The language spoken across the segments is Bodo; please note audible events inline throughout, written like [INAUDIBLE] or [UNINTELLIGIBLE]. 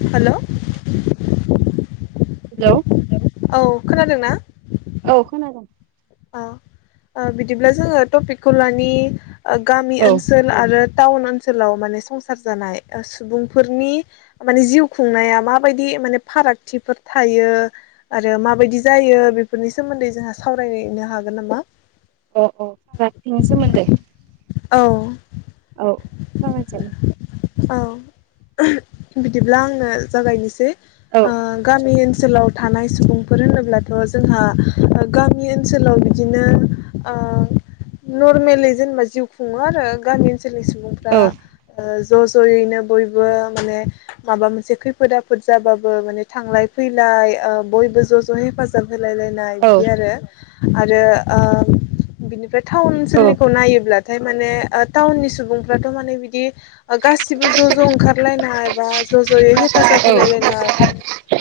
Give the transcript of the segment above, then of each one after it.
हेल'। हेलौ। औ खोनादोंना? औ खोनादों। अ ओ बिदिब्ला जोङो टपिकखौ लानि। ओ गामि औ ओनसोल आरो टाउन ओनसोलाव माने संसार जानाय सुबुंफोरनि माने जिउ खुंनाया माबायदि माने फारागथिफोर थायो आरो माबायदि जायो बेफोरनि सोमोन्दै जोंहा सावराय- नो हागोन नामा? अ अ फारागथिनि सोमोन्दै। औ। औ सावराय जायो। औ बिदिब्ला आंनो जागायनोसै। औ आ गामि ओन- सोलाव थानाय सुबुंफोर होनोब्लाथ' जोंहा ओ गामि ओन सोलाव बिदिनो ओ नर्मेलै जेनेबा जिउ खुङो आरो गामि ओनसोलनि सुबुंफ्रा औ ओ ज ज' ज'यैनो बयबो माने माबा मोनसे खैफोद आफोद जाबाबो माने थांलाय फैलाय ओ बयबो ज' ज' हेफाजाब होलायलायनाय औ बिदि आरो आरो ओ बिनिफ्राय थाउन औ ओनसोलनिखौ नायोब्ला थाय माने ओ टाउननि सुबुंफ्राथ' माने बिदि गासिबो ज' ज' ओंखारलायनाय बा ज' ज'यै औ हेफाजाब होलायलायनाय ओ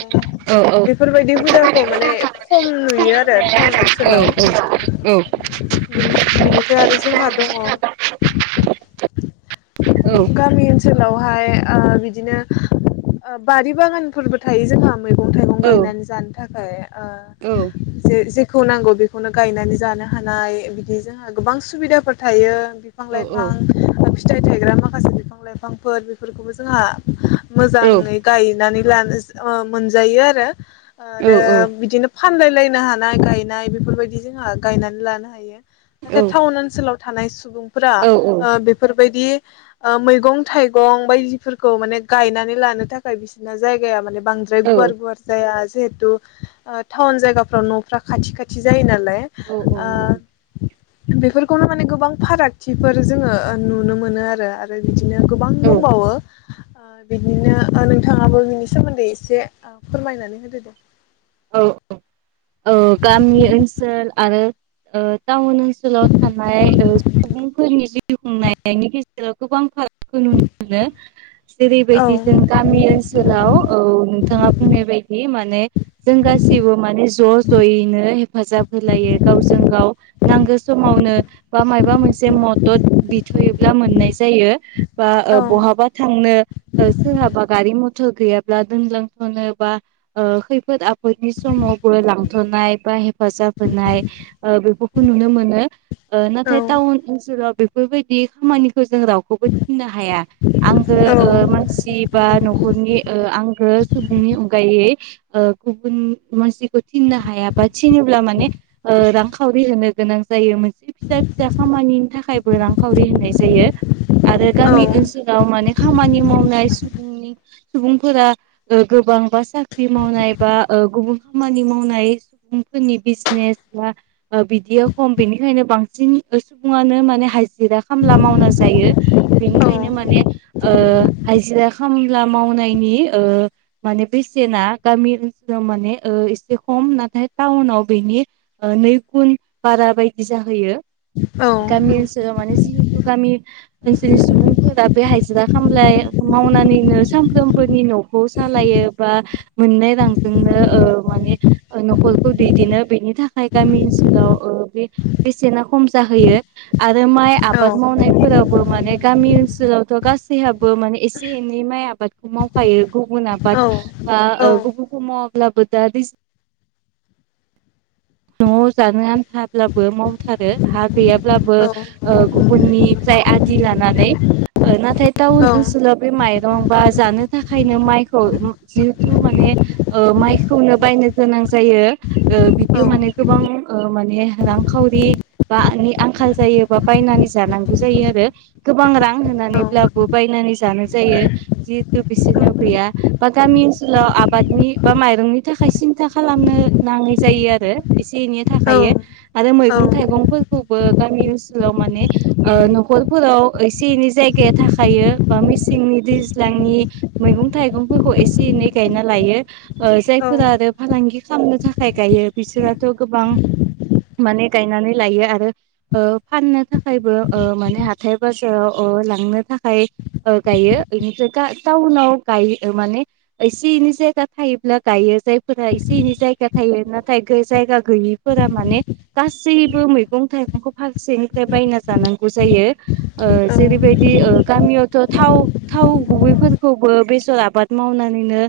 औ औ बेफोरबायदि हुदाखौ माने खम नुयो आरो थाउन औ औ बिनि बिनिफ्राय आरो औ जोंहा दङ [UNINTELLIGIBLE] [INAUDIBLE] गामि ओनस सोलावहाय ओ बिदिनो ओ बारि बागानफोरबो थायो जोंहा। मैगं थाइगं गायनानै जानो थाख खाय ओ जे जे खौ नांगौ बेखौनो गायनानै जानो हानाय बिदि जोंहा गोबां सुबिदाफोर थायो। बिफां लाइफां ओ फिथ फिथाइ थाइग्रा माख खासे बिफां लाइफांफोर बेफोरखौबो जोंहा मोजाङै गायनानै लानोस अ मोनजायो आरो आरो औ बिदिनोब फानलायलायनो हानाय गायनाय बेफोरबायदि जोंहा गायनानै लानो हायो। नाथाय औ थाउन ओनसोलाव थानाय सुबुं फोरा नंगौ औ ओ बेफोर बायदि ओ मैगं थाइगं बायदिफोरखौ माने गायनानै लानो थाखाय बिसोरना जायगाया माने बांद्राय गुवार गुवार जाया आज जिहेथु ओ थाउन जायगाफ्राव न'फ्रा खाथि खाथि जायो नालाय ओ बेफोरखौनो माने गोबां फारागथिफोर जोङो ओ नुनो मोनो आरो आथ फ्राय बिदिनो गोबां औ दंबावो ओ बिदिनो ओ नोंथाङाबो बिनि सोमोन्दै एसे ओ फोरमायनानै होदो दे? औ औ औ गामि ओनसोल आरो ओ टाउन ओनसोलाव थानाय ओ सुबुंफोरनि जिउ खुंनायनि गेजेराव गोबां फारागखौ नुनो मोनो। औ जेरैबायदि जों गामि ओनसोलाव औ नोंथाङा बुंनाय बायदि माने जों गासिबो माने ज' ज'यैनो हेफाजाब होलायो गावजों गाव नांगौ समावनो बा माबा मोनसे मदद बिथ'योब्ला मोननाय जायो। बा औ बहाबा थांनो सोरहाबा गारि मथर गैयाब्ला दोनलांथ'नो बा खैफोद खैफोद आफोदनि समाव बै लांथ'नाय बा हेफाजाब होनाय ओ बेफोरखौ नुनो मोनो। ओ औ नाथाय थाउन ओनसोलाव बेफोरबायदि खामानिखौ जों रावखौबो थिननो हाया। आंगो औ मानसि बा न नख'रनि आंगो सुबुंनि अनगायै ओ गुबुन मानसिखौ थिननो हाया बा थिनोब्ला माने ओ रांखावरि होनो गोनां जायो मोनसे फिसा फिसा खामानिनि थाखायबो रांखावरि होनाय जायो आरो औ गामि ओनसोलाव माने खामानि मावनाय सुबुंनि सुबुंफोरा गोबांबा साख्रि मावनाय बा ओ गुबुन खामानि मावनाय सुबुंफोरनि बिजनेस बा बिदिया खम बेनिखायनो बांसिन सुबुङानो माने हाजिरा खामला मावना जायो। बेनिखायनो माने ओहाजिरा खामला मावनायनि ओ माने बेसेना गामि ओनसोलाव माने ओ एसे खम नाथाय टाउनाव बेनि नै गुन बारा बायदि जाहैयो। औ गामि ओनसोलाव माने जि गामि ओनसोलनि सुबुंफोरा बे हायजिरा खामलाय मावनानैनो सामफ्रोमबोनि न'खौ सालायो बा मोननाय रांजोंनो ओ माने न'खरखौ दैदेनो बेनि थाखाय गामि ओनसोलाव ओ बे बेसेना खम जाहोयो आरो आरो माइ आबाद मावनायफोरावबो माने गामि ओन ओनसोलावथ' गासैहाबो माने एसे एनै माइ आबादखौ मावखायो। गुबुन आबाद ओ गुबुनखौ मावाब्लाबो दा दैज न'आव जानो आन्थाब्लाबो मावथारो हा गैयाब्लाबो ओ औ गु गुबुननिफ्राय आदि लानानै ओ नाथाय टावुन ओनसोलाव बे माइ दंबा जानो थाखायनो माइखौ जिहेथु माने ओ माइखौनो बायनो गोनां जायो ओ औ बिदियाव माने गोबां ओ माने रांखावरि बा आंखाल जायोबा बा बायनानै जानांगौ जायो आरो गोबां रां औ होनानैब्लाबो बायनानै जानो जायो जिहेथु बिसोरनो गैया बा गामि ओनसोलाव आबादनि बा माइरंनि थाखाय सिन्था खालामनो नाङै जायो आरो एसे एनै औ थाखायायो आरो औ मैगं थाइगंफोर खौबो गामि ओनसोलाव माने ओ न'खरफोराव एसे एनै जायगाया थाखायो बा मेसेंनि दैज्लांनि मैगं थाइगंफोर खौ एसे एनै गायना लायो ओ औ जायफोरा आरो फालांगि खालामनो थाखाय गायो बिसोराथ' गोबां माने गायनानै लायो आरो ओ फाननो थाखायबो ओ माने हाथाय बाजाराव ओ लांनो थाखाय ओ गायो बेनिफ्राय टाउनाव गाय माने एसे एनै जायगा थायोब्ला गायो जायफोरा एसे एनै जायगा थायो नाथाय जायगा गैयिफोरा माने गासैबो मैगं थाइगंखौ फारसेनिफ्राय बायना जानांगौ जायो ओ जेरैबायदि गामियावथ' थाव थाव गुबैफोरखौबो बेसर आ आबाद मावनानैनो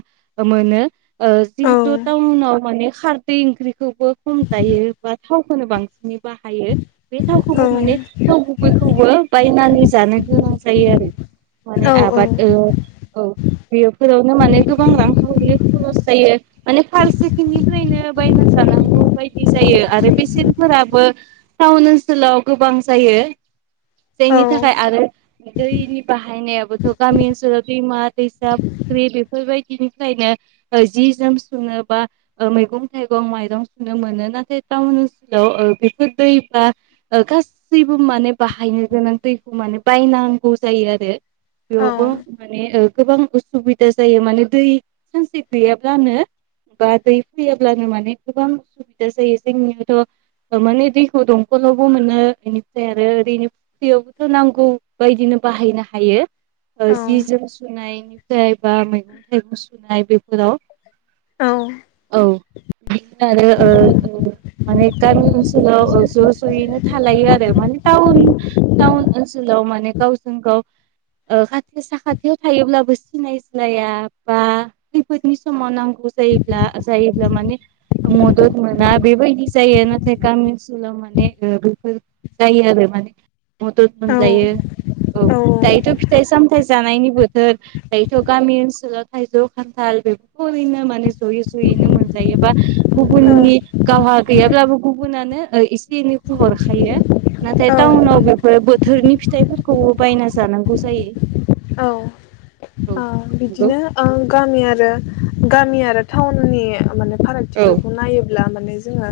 मोनो ओ जिहेथु टाउनाव माने खारदै ओंख्रिखौबो खम जायो बा थावखौनो बांसिनै बाहायो। बे थावखौबो माने थावगुबैखौ खौबो बायनानै जानो गोनां जायो आरो माने औ आबाद ओ औ बेफोरावनो माने गोबां रांखावरि खरस जायो माने फारसेथिंनिफ्रायनो बायना जानांगौ बायदि जायो आरो बेसेनफोराबो टाउन ओनसोलाव गोबां जायो जायनि थाखाय आरो दैनि बाहायनायाबोथ' गामि ओनसोलाव दैमा दैसा फुख्रि बेफोरबायदिनिफ्रायनो जि जोम सुनो बा मैगं थाइगं माइरं सुनो मोनो नाथाय टाउन ओनसोलाव ओ बेफोर दै बा गासैबो माने बाहायनो गोनां दैखौ माने बायनांगौ जायो आरो। बेयावबो माने ओ गोबां सुबिदा जायो माने दै सानसे गैयाब्लानो बा दै फैयाब्लानो माने गोबां उसुबिदा जायो जोंनियावथ' माने दैखौ दंखलावबो मोनो बेनिफ्राय आरो ओरैनो फुख्रियावबोथ' नांगौ बायदिनो बाहायनो हायो। जि जोम सुनाय [UNINTELLIGIBLE] बा मैगं थाइगं सुनाय बेफोराव औ। [UNINTELLIGIBLE] आरो‌ ओ ओ माने गामि ओनसोलाव ज' ज'यैनो थालायो आरो माने टाउन टाउन ओनसोलाव माने गावजों गाव ओ खाथि साखाथियाव थायोब्लाबो सिनायज्लाया बा खैफोदनि समाव नांगौ जायोब्ला जायोब्ला माने मदद मोना बेबायदि जायो नाथाय गामि ओनसोलाव माने ओ बैफोर जायो आरो माने। मदद मोनज्लायो औ दायोथ' फिथाइ सामथाय जानायनि बोथोर। दायोथ' गामि ओनसोलाव थाइजौ खान्थाल बेफोरखौ ओरैनो माने ज'यै ज'यैनो मोनजायोबा गुबुननि गावहा गैयाब्लाबो गुबुनानो ओ एसे एनैखौ हरखायो। नाथाय टावुनाव बेफोर बो थोरि फिथाइफोरखौ बायना जानांगौ जायो। औ। औ नंगौ बिदिनो ओ गामि आरो। गामि आरो टाउननि माने औ फारागथिफोरखौ नायो जेब्ला माने जोंहा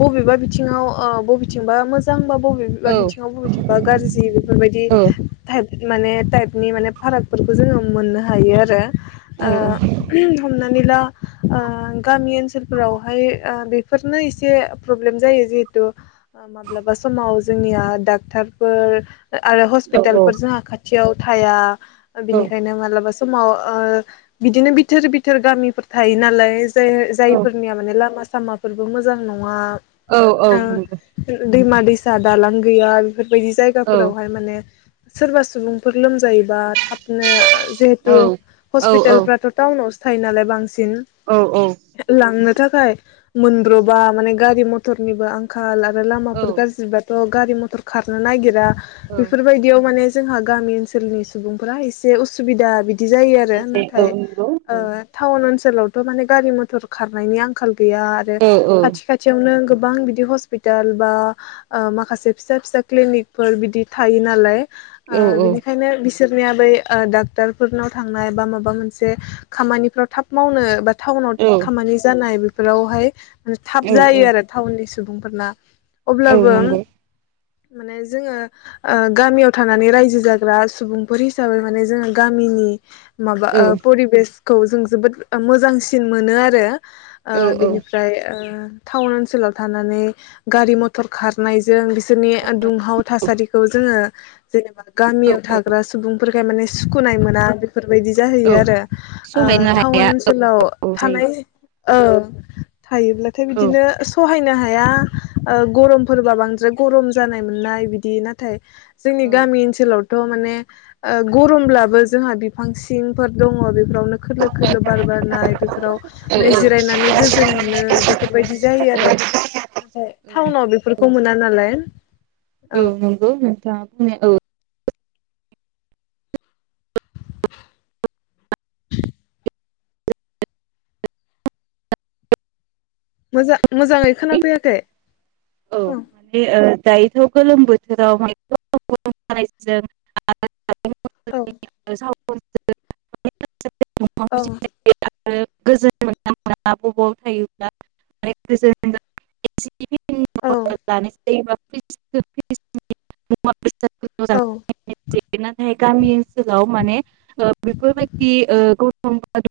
बबेबा बिथिंआव ओ बबेथिंब्ला मोजांबा बबेबा औ बिथिङाव बबेथिंबा गाज्रि बेफोरबायदि औ ताइप माने नि माने फारागफोरखौ जोङो मोननो हायो आरो ओ हमनानैला ओ गामि ओनसोलफोरावहाय ओ बेफोरनो एसे प्रब्लेम जायो जिहेथु माब्लाबा समाव जोंनिया डाक्टारफोर आरो औ हस्पितालफोर जोंहा खाथि [INAUDIBLE] थाया औ औ बिनिखायनो मालाबा सम समाव ओ बिदिनो बिथोर बिथोर गामिफोर थायो नालाय जाय जायफोरनिया माने लामा सामाफोरबो मोजां नङा औ औ। दैमा-दैसा दालां गैया बेफोरबायदि जायगाफोरावहाय माने सोरबा सुबुं फोर लोम जा जायोबा थाबनो जेहुथु हस्पितालफ्रा टाउनासो थायो नालाय बांसिन बांसिन सिन लांनो थाखाय मोनब्र'बा माने गारि मथरनिबो आंखााल लामाफोर गाज्रि बाथ ओ' गारि मथर खारनो नागिरा बेफोरबायदियाव माने जोंहा गामि ओनसोलनि सुबुंफोरा एसे उसुबिदा सुबिदा बिदि जायो आरो नाथाय टाउन ओनसोलाव माने गारि मथर खारनायनि आंखाल गैया आरो औ खाथि खाथियावनो गोबां बिदि हस्पिटाल बा ओ माखासे फिसा फिसा क्लिनिकफोर बिदि थायो नालाय। ओ औ औ बिनिखायनो बिस बिसोरनिया बै ओ डाक्टारफोरनाव थांनाय बा माबा मोनसे खामानिफ्राव थाब मावनो बाद थाउनाव औ खामानि जानाय बेफ फोरावहाय म थाब औ जायो आरो टाउननि स सुबुंफोरना औ अब्लाबो नंगौ माने जोङो ओ गामियाव था नानै रायजो जाग्रा सुबुंफोर हिसाबै माने जोङो गामिनि माबा औ ओ परिबेस खौ जों जोबोद ओ मोजांसिन मोनो आरो। ओ औ बिनिफ्राय ओ थाउन ओनसोलाव थानानै गारि मथर खारनायजों बिस सोरनि दुंहाव थासारिखौ जोङो जेनेबा औ गामियाव थाग्रा सुबुंफोरखाय माने सुखुनाय मोना आरो। बेफोरबायदि औ जाहैयो आरो ओ सहायनो थाउन हाया ओनसोलाव औ जायो थानाय ओ थायोब्लाथाय औ बिदिनो सहायनो हाय हाया ओ गरमफोरबा बांद्राय गरम जानाय मोननाय बिदि नाथाय जोंनि औ गामि ओनसोलाव थ' माने ओ गरमब्लाबो जोंहा बिफां सिंफोर दङ बेफ बेफोरावनो खोलो खोलो बार बारनाय बेफोराव औ माने जिरायनानै गोजोन मोनो बेफोरबायदि जायो आरो नाथाय टाउनाव बेफोरखौ मोना नालाय। औ नंगौ नोंथां। [UNINTELLIGIBLE] मोजा मोजाङै खोनाफैयाखै। औ माने ओ दायोथ' गोलोम बोथोराव माने [UNINTELLIGIBLE] औ औ [UNINTELLIGIBLE] [UNINTELLIGIBLE] [UNINTELLIGIBLE] [UNINTELLIGIBLE] औ [UNINTELLIGIBLE] दैमा [UNINTELLIGIBLE] औ [UNINTELLIGIBLE] नाथाय गामि ओनसोलाव माने ओ बेफोरबायदि ओ [UNINTELLIGIBLE]